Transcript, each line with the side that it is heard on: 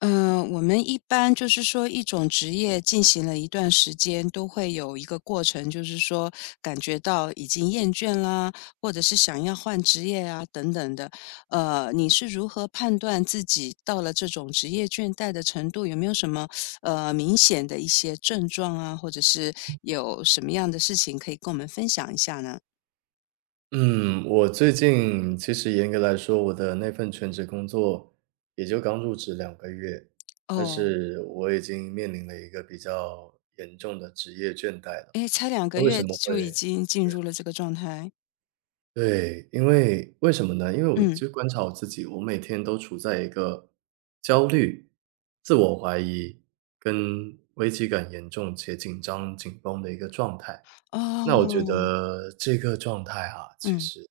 left: 我们一般就是说一种职业进行了一段时间，都会有一个过程，就是说感觉到已经厌倦啦，或者是想要换职业啊等等的。你是如何判断自己到了这种职业倦怠的程度？有没有什么明显的一些症状啊，或者是有什么样的事情可以跟我们分享一下呢？
right: 嗯，我最近其实严格来说，我的那份全职工作也就刚入职2个月，但
left: 哦，
right: 是我已经面临了一个比较严重的职业倦怠了。
left: 诶，才两
right: 那
left: 个
right: 为什
left: 月
right: 么会
left: 就已经进入了这个状态，
right: 对，为什么呢？因为我
left: 嗯，
right: 就观察我自己，我每天都处在一个焦虑、自我怀疑跟危机感严重且紧张紧绷的一个状态。那我觉
left: 哦，
right: 得这个状态啊，其
left: 嗯，
right: 实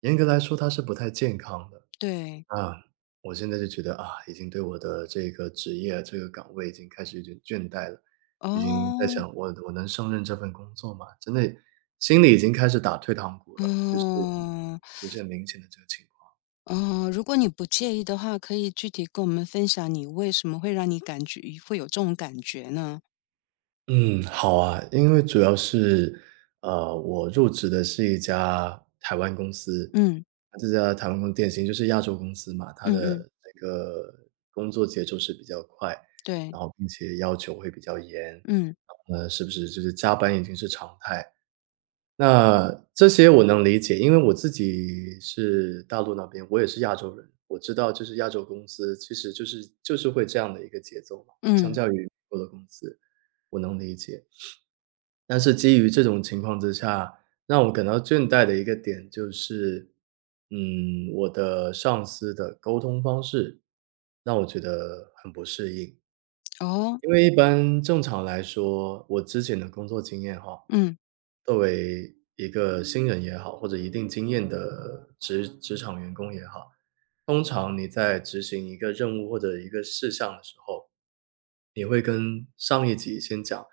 right: 严格来说它是不太健康的。
left: 对。
right: 啊，我现在就觉得啊，已经对我的这个职业、这个岗位已经开始有点倦怠了，已经在
left: 哦，
right: 想我能胜任这份工作吗？真的心里已经开始打退堂鼓了，就是
left: 哦，
right: 出现明显的这个情况。
left: 哦，如果你不介意的话，可以具体跟我们分享你为什么会让你感觉会有这种感觉呢？
right: 嗯，好啊，因为主要是我入职的是一家台湾公司，
left: 嗯，
right: 这家台湾公司典型就是亚洲公司嘛，它
left: 嗯嗯，
right: 的这个工作节奏是比较快，
left: 对，
right: 然后并且要求会比较严。
left: 嗯，
right: 是不是就是加班已经是常态？那这些我能理解，因为我自己是大陆那边，我也是亚洲人，我知道就是亚洲公司其实就是会这样的一个节奏嘛，相
left: 嗯，
right: 较于美国的公司，我能理解。但是基于这种情况之下，让我感到倦怠的一个点就是，我的上司的沟通方式让我觉得很不适应。
left: 哦，
right: 因为一般正常来说，我之前的工作经验哈，
left: 嗯，
right: 作为一个新人也好，或者一定经验的职场员工也好，通常你在执行一个任务或者一个事项的时候，你会跟上一级先讲，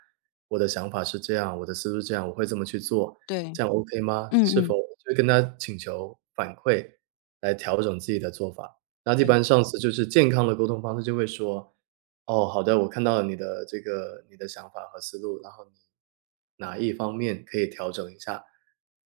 right: 我的想法是这样，我的思路是这样，我会这么去做，
left: 对，
right: 这样 OK 吗？
left: 嗯
right: 是否
left: 嗯，
right: 就会跟他请求反馈来调整自己的做法。那一
left: 对，
right: 般上司就是健康的沟通方式就会说，哦，好的，我看到了你的想法和思路，然后你哪一方面可以调整一下，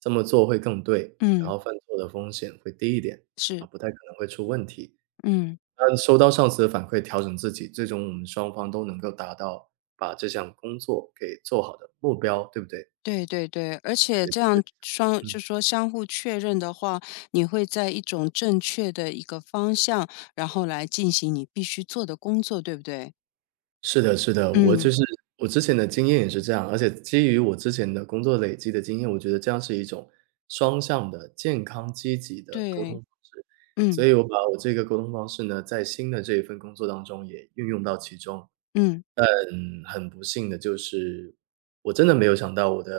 right: 这么做会更对，然
left: 嗯，
right: 后犯错的风险会低一点，啊，
left: 是，
right: 不太可能会出问题。
left: 嗯。
right: 嗯，收到上司的反馈，调整自己，最终我们双方都能够达到把这项工作给做好的目标，对不对？
left: 对对对，而
right: 对
left: 且
right: 对，就
left: 这样
right: 是
left: 双就
right: 嗯，
left: 说相互确认的话，你会在一种正确的一个方向，然后来进行你必须做的工作，对不对？
right: 是的是的，我
left: 嗯，
right: 就是我之前的经验也是这样，而且基于我之前的工作累积的经验，我觉得这样是一种双向的、健康、积极的沟通
left: 对，
right: 方式。所
left: 嗯
right: 以我把我这个沟通方式呢，在新的这一份工作当中也运用到其中。
left: 嗯。
right: 嗯，很不幸的就是，我真的没有想到我的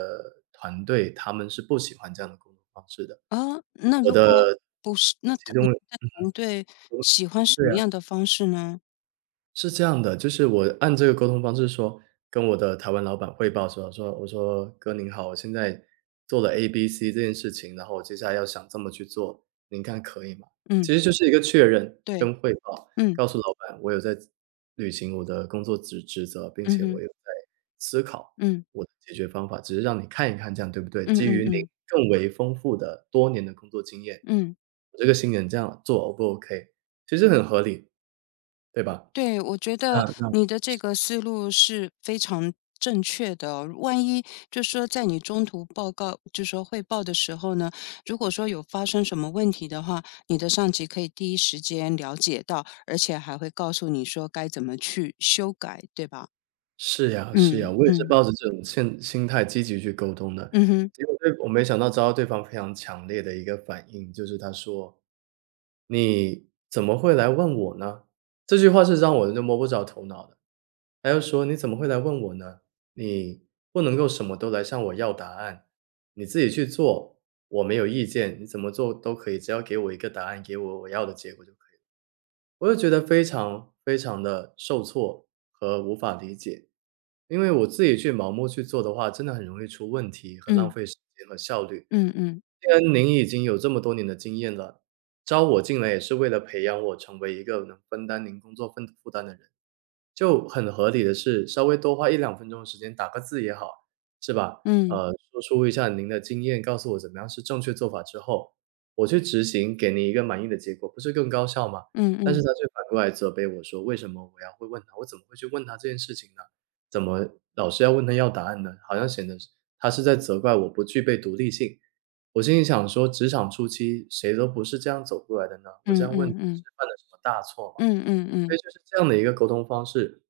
right: 团队他们是不喜欢这样的工作方式的。
left: 啊，那
right: 我
left: 如果
right: 的
left: 不是，那
right: 其
left: 他你
right: 中
left: 们的团队喜欢什
right: 对
left: 么
right: 啊。
left: 样的方式呢？
right: 是这样的，就是我按这个沟通方式说，跟我的台湾老板汇报说，说我说："哥您好，我现在做了 A、B、C 这件事情，然后我接下来要想这么去做，您看可以吗？"
left: 嗯，
right: 其实就是一个确认
left: 对，
right: 跟汇报，
left: 嗯，
right: 告诉老板我有在履行我的工作职责，并
left: 嗯
right: 且我
left: 哼，
right: 有在思考
left: 嗯，
right: 我的解决方法，只是让你看一看这样对不对？
left: 嗯
right: 基
left: 嗯
right: 于您
left: 嗯
right: 更为丰富的多年的工作经验，
left: 嗯，
right: 我这个新人这样做 O 不 OK？其实很合理，对吧？
left: 对，我觉
right: 那
left: 得
right: 那
left: 你的这个思路是非常正确的哦。万一就说在你中途报告，就说汇报的时候呢，如果说有发生什么问题的话，你的上级可以第一时间了解到，而且还会告诉你说该怎么去修改，对吧？
right: 是呀，是呀，
left: 嗯
right: 我也是
left: 嗯
right: 抱着这种心态积极去沟通的，
left: 嗯哼，
right: 结果我没想到遭到对方非常强烈的一个反应，就是他说："你怎么会来问我呢？"这句话是让我就摸不着头脑的。他又说："你怎么会来问我呢？你不能够什么都来向我要答案，你自己去做，我没有意见，你怎么做都可以，只要给我一个答案，给我我要的结果就。"可以。"我就觉得非常非常的受挫和无法理解。因为我自己去盲目去做的话，真的很容易出问题和浪
left: 嗯
right: 费时间和效率。
left: 嗯嗯。
right: 既然您已经有这么多年的经验了，招我进来也是为了培养我成为一个能分担您工作分负担的人。就很合理的是，稍微多花一两分钟的时间打个字也好，是吧？
left: 嗯，
right: 说出一下您的经验，告诉我怎么样是正确做法之后，我去执行，给您一个满意的结果，不是更高效吗？
left: 嗯
right: 但是
left: 嗯，
right: 他却反过来责备我说："为什么我要会问他？我怎么会去问他这件事情呢？怎么老是要问他要答案呢？"好像显得是他是在责怪我不具备独立性。我心里想说，职场初期谁都不是这样走过来的呢？我这
left: 嗯
right: 样问
left: 嗯
right: 是
left: 嗯，
right: 犯了什么大错吗？
left: 嗯嗯嗯，
right: 所
left: 嗯
right: 以就是这样的一个沟通方式，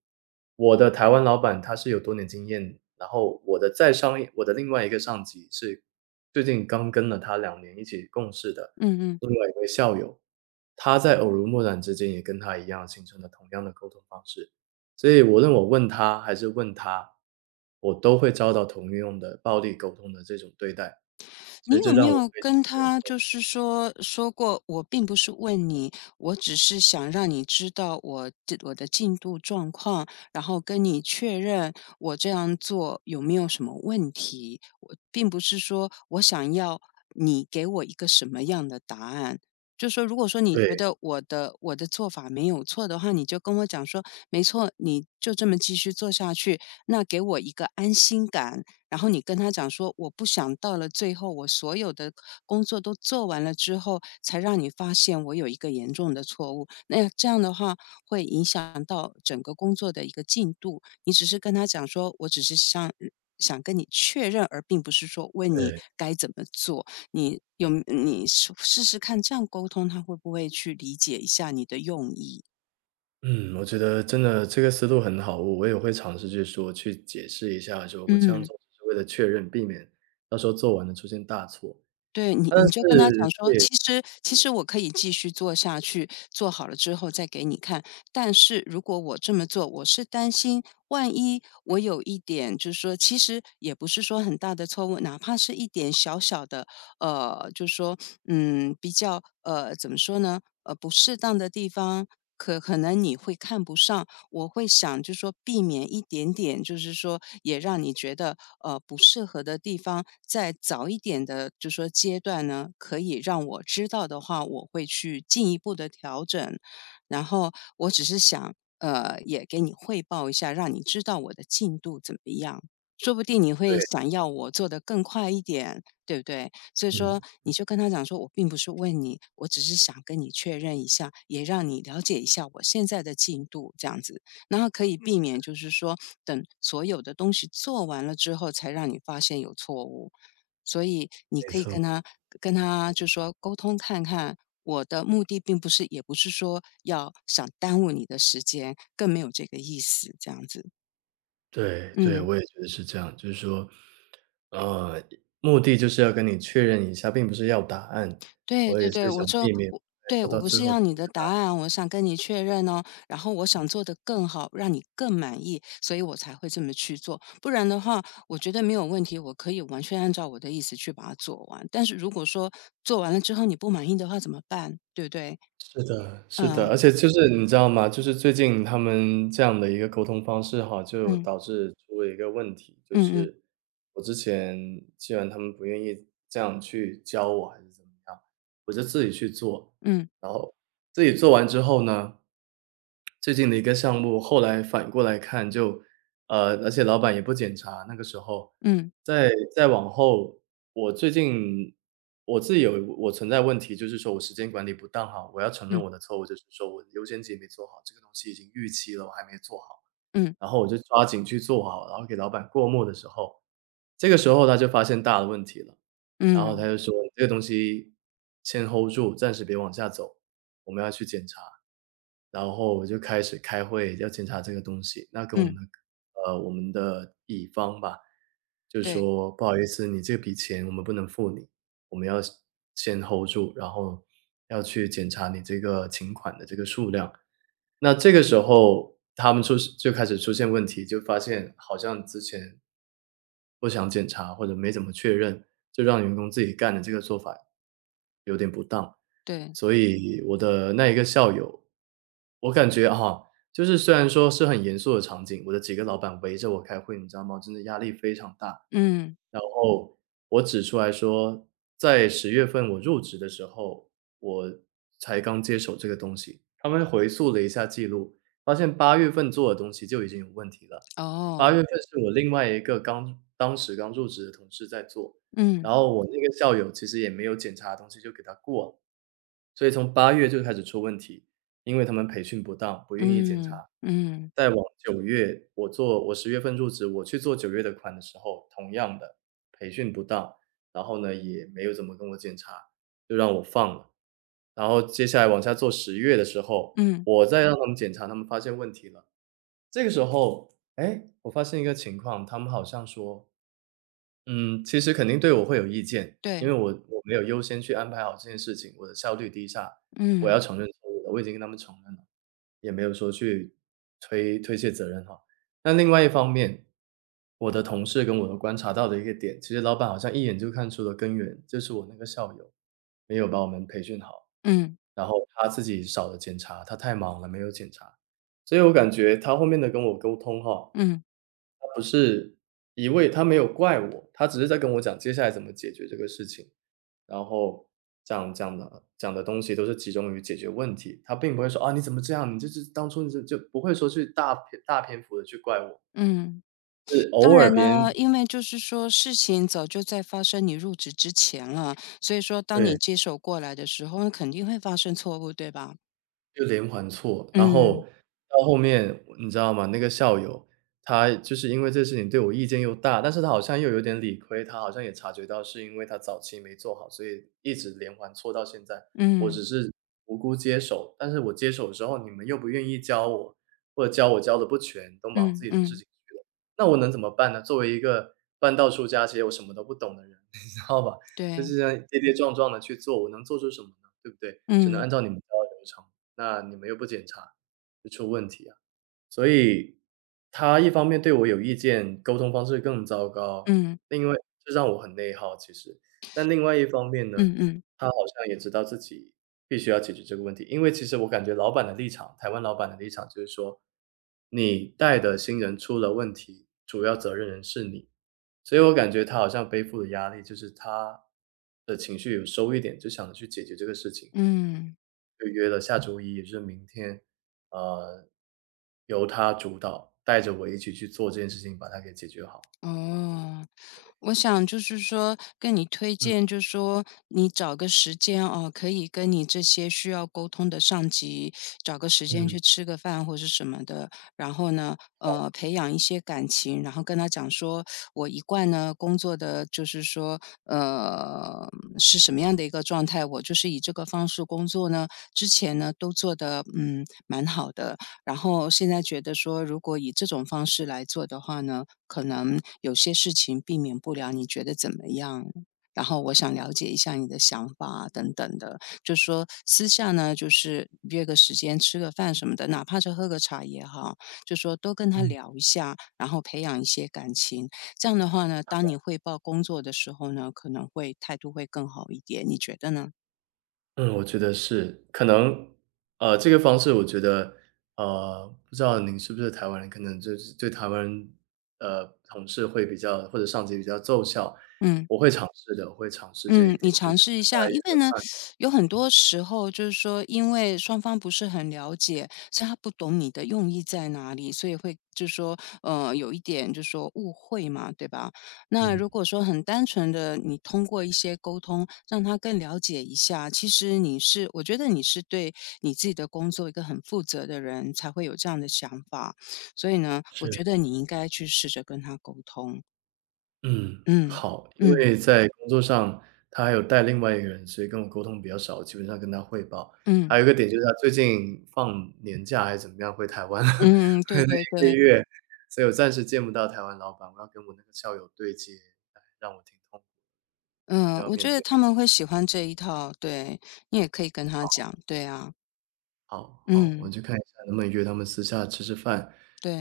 right: 我的台湾老板他是有多年经验，然后我的另外一个上级是最近刚跟了他2年一起共事的
left: 嗯。
right: 另外一位校友，他在耳濡目染之间也跟他一样形成了同样的沟通方式。所以无论我问他还是问他，我都会遭到同样的暴力沟通的这种对待，所
left: 你
right: 以这
left: 有没
right: 让我
left: 有
right: 非常
left: 跟
right: 非常
left: 他就是说说过，我并不是问你，我只是想让你知道我的进度状况，然后跟你确认我这样做有没有什么问题？我并不是说我想要你给我一个什么样的答案。就说，如果说你觉
right: 对，
left: 得我的做法没有错的话，你就跟我讲说，没错，你就这么继续做下去，那给我一个安心感，然后你跟他讲说，我不想到了最后，我所有的工作都做完了之后，才让你发现我有一个严重的错误。那这样的话会影响到整个工作的一个进度。你只是跟他讲说，我只是想跟你确认，而并不是说问你
right: 对。
left: 该怎么做。你试试看，这样沟通他会不会去理解一下你的用意？
right: 嗯，我觉得真的这个思路很好，我也会尝试去说，去解释一下，说我这样
left: 嗯。
right: 做是为了确认，避免到时候做完了出现大错。
left: 对，你
right: 但
left: 你就跟他讲
right: 是这
left: 说，
right: 也
left: 其实我可以继续做下去，做好了之后再给你看。但是如果我这么做，我是担心万一我有一点，就是说，其实也不是说很大的错误，哪怕是一点小小的，就是说，嗯，比较怎么说呢？不适当的地方，可能你会看不上，我会想就是说避免一点点，就是说也让你觉得不适合的地方，在早一点的就是说阶段呢，可以让我知道的话，我会去进一步的调整。然后我只是想也给你汇报一下，让你知道我的进度怎么样。说不定你
right: 对，
left: 会想要我做得更快一点，对不对？所以说，
right: 嗯，
left: 你就跟他讲说，我并不是问你，我只是想跟你确认一下，也让你了解一下我现在的进度，这样子。然后可以避免就是说等所有的东西做完了之后，才让你发现有错误。所以你
right: 没
left: 可以
right: 错，
left: 跟他就说沟通看看，我的目的并不是，也不是说要想耽误你的时间，更没有这个意思，这样子。
right: 对对，
left: 嗯。
right: 我也觉得是这样，就是说，呃，目的就是要跟你确认一下，并不是要答案。
left: 对
right: 我也
left: 对对，
right: 是
left: 我
right: 想
left: 就
right: 避免，
left: 我
right: 哎，
left: 对，
right: 做
left: 我
right: 到
left: 不
right: 最
left: 是
right: 后
left: 要
right: 出
left: 你
right: 一
left: 的
right: 个大
left: 答
right: 错。
left: 案，我想跟你确认哦，然后我想做得更好，让你更满意，所以我才会这么去做。不然的话，我觉得没有问题，我可以完全按照我的意思去把它做完。但是如果说做完了之后你不满意的话怎么办？对不对？
right: 是的，是的，
left: 嗯
right: 而且就是你知道吗？就是最近他们这样的一个沟通方式哈，就
left: 嗯
right: 导致出了一个问题，就
left: 嗯
right: 是
left: 嗯
right: 我之前既然他们不愿意这样去教我还是怎么样，我就自己去做，然后自己做完之后呢，最近的一个项目后来反过来看而且老板也不检查，那个时候
left: 嗯
right: 再往后，我最近我自己有我存在问题，就是说我时间管理不当哈，我要承认
left: 嗯
right: 我的错误，就是说我优先级没做好，这个东西已经预期了，我还没做好。
left: 嗯
right: 然后我就抓紧去做好，然后给老板过目的时候，这个时候他就发现大的问题了，然后
left: 嗯
right: 他
left: 嗯，
right: 就说："这个东西先 hold 住，暂时别往下走，我们要去检查。"然后我就开始开会，要检查这个东西。那跟我们
left: 嗯
right: 的我们的乙方吧，就
left: 对
right: 说："不好意思，你这笔钱我们不能付你，我们要先 hold 住，然后要去检查你这个请款的这个数量。"那这个时候他们就开始出现问题，就发现好像之前不想检查或者没怎么确认，就让员工自己干的这个做法有点不当。
left: 对，
right: 所以我的那一个校友，我感觉哈，就是虽然说是很严肃的场景，我的几个老板围着我开会，你知道吗？真的压力非常大。
left: 嗯
right: 然后我指出来说，在10月份我入职的时候，我才刚接手这个东西。他们回溯了一下记录，发现8月份做的东西就已经有问题了。八
left: 哦，
right: 月份是我另外一个当时刚入职的同事在做，
left: 嗯
right: 然后我那个校友其实也没有检查的东西就给他过了。所以从八月就开始出问题，因为他们培训不当，不愿意检
left: 嗯
right: 查。
left: 嗯
right: 再往九月，我十月份入职，我去做九月的款的时候，同样的培训不当，然后呢，也没有怎么跟我检查，就让我放了。然后接下来往下做十月的时候，
left: 嗯，
right: 我再让他们检查，他们发现问题了。这个时候，哎，我发现一个情况，他们好像说其实肯定对我会有意见，因
left: 对，
right: 为我没有优先去安排好这件事情，我的效率低下，我
left: 嗯
right: 要承认错误的，我已经跟他们承认了，也没有说去推卸责任哈。那另外一方面，我的同事跟我都观察到的一个点，其实老板好像一眼就看出了根源，就是我那个校友没有把我们培训好，
left: 嗯
right: 然后他自己少了检查，他太忙了没有检查，所以我感觉他后面的跟我沟通哈。
left: 嗯
right: 他不是一味他没有怪我，他只是在跟我讲接下来怎么解决这个事情，然后讲的东西都是集中于解决问题，他并不会说：“啊，你怎么这样？你就是当初你就就”不会说去大篇幅的去怪我，
left: 嗯。
right: 是
left: 当
right: 偶尔
left: 然
right: 别
left: 呢，
right: 人
left: 因为就是说事情早就在发生你入职之前了，所以说当你
right: 对。
left: 接手过来的时候，肯定会发生错误，对吧？
right: 就连环错，然
left: 嗯
right: 后到后面你知道吗？那个校友，他就是因为这事情对我意见又大，但是他好像又有点理亏，他好像也察觉到是因为他早期没做好，所以一直连环错到现在。我
left: 嗯
right: 只是无辜接手，但是我接手之后，你们又不愿意教我，或者教我教的不全，都忙自
left: 嗯
right: 己的事
left: 嗯，
right: 情去了，那我能怎么办呢？作为一个半道出家，其实我什么都不懂的人，你知道吧？就
left: 对，
right: 是这样跌跌撞撞的去做，我能做出什么呢？对不对？只能
left: 嗯
right: 按照你们教的流程。那你们又不检查，就出问题啊。所以他一方面对我有意见，沟通方式更糟糕，
left: 嗯
right: 另外这让我很内耗其实。但另外一方面呢，
left: 嗯嗯
right: 他好像也知道自己必须要解决这个问题，因为其实我感觉老板的立场台湾老板的立场就是说，你带的新人出了问题，主要责任人是你。所以我感觉他好像背负的压力就是他的情绪有收一点，就想着去解决这个事情。
left: 嗯，
right: 就约了下周一，也就是明天，呃，由他主导，带着我一起去做这件事情，把它给解决好。
left: 哦。我想就是说，跟你推荐，
right: 嗯
left: 就是说你找个时间哦，可以跟你这些需要沟通的上级找个时间
right: 嗯
left: 去吃个饭或是什么的，然后呢，培养一些感情，然后跟他讲说，我一贯呢工作的就是说，呃，是什么样的一个状态，我就是以这个方式工作呢，之前呢都做的蛮好的，然后现在觉得说，如果以这种方式来做的话呢。可能有些事情避免不了，你觉得怎么样？然后我想了解一下你的想法啊等等的，就说私下呢，就是约个时间吃个饭什么的，哪怕是喝个茶也好，就说多跟他
right: 嗯。
left: 聊一下，然后培养一些感情。这样的话呢，当你汇报工作的时候呢，可能会态度会更好一点，你觉得呢？
right: 嗯，我觉得是，可能，这个方式我觉得，不知道您是不是台湾人，可能就是对台湾人同事会比较或者上级比较奏效，
left: 嗯。
right: 我会尝试的，我会尝试这一
left: 嗯，
right: 点，
left: 你
right: 我觉得
left: 尝试
right: 接
left: 一
right: 下来
left: 下，
right: 一
left: 因为
right: 个
left: 呢，有很多时候就是说，因为双方不是很了解，所以他不懂你的用意在哪里，所以会就是说，有一点就是说误会嘛，对吧？那
right: 嗯，
left: 如果说很单纯的，你通过一些沟通让他更了解一下，其实你是，我觉得你是对你自己的工作一个很负责的人，才会有这样的想法。所以呢，我
right: 是。
left: 觉得你应该去试着跟他沟通。
right: 嗯，
left: 嗯
right: 好。因
left: 嗯
right: 为在工作上，他还有带另外一个人，所以跟我沟通比较少，基本上跟他汇报。
left: 嗯
right: 还有一个点就是他最近放年假还是怎么样回台湾了，
left: 嗯嗯，
right: 回
left: 对
right: 了
left: 对
right: 一个
left: 对。
right: 月，所以我暂时见不到台湾老板，我要跟我那个校友对接，哎，让我挺痛苦都
left: 嗯，
right: 要
left: 我
right: 面
left: 觉得
right: 对。
left: 他们会喜欢这一套，对，你也可以跟他讲，对啊，
right: 好，好，我
left: 嗯，
right: 去看一下能不能约他们私下吃吃饭，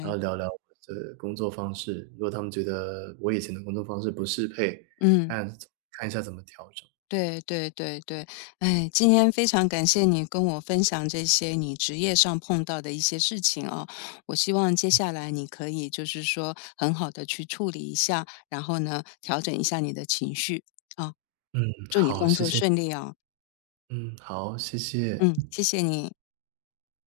right: 然后聊聊我的工作方式，如果他们觉得我以前的工作方式不适配，
left: 嗯，
right: 看看一下怎么调整。
left: 对对对对，哎，今天非常感谢你跟我分享这些你职业上碰到的一些事情啊！我希望接下来你可以就是说很好的去处理一下，然后呢，调整一下你的情绪啊，
right: 嗯，
left: 祝你
right: 好，
left: 工
right: 谢
left: 作
right: 谢。
left: 顺利啊！
right: 嗯，好，谢谢。
left: 嗯，谢谢你。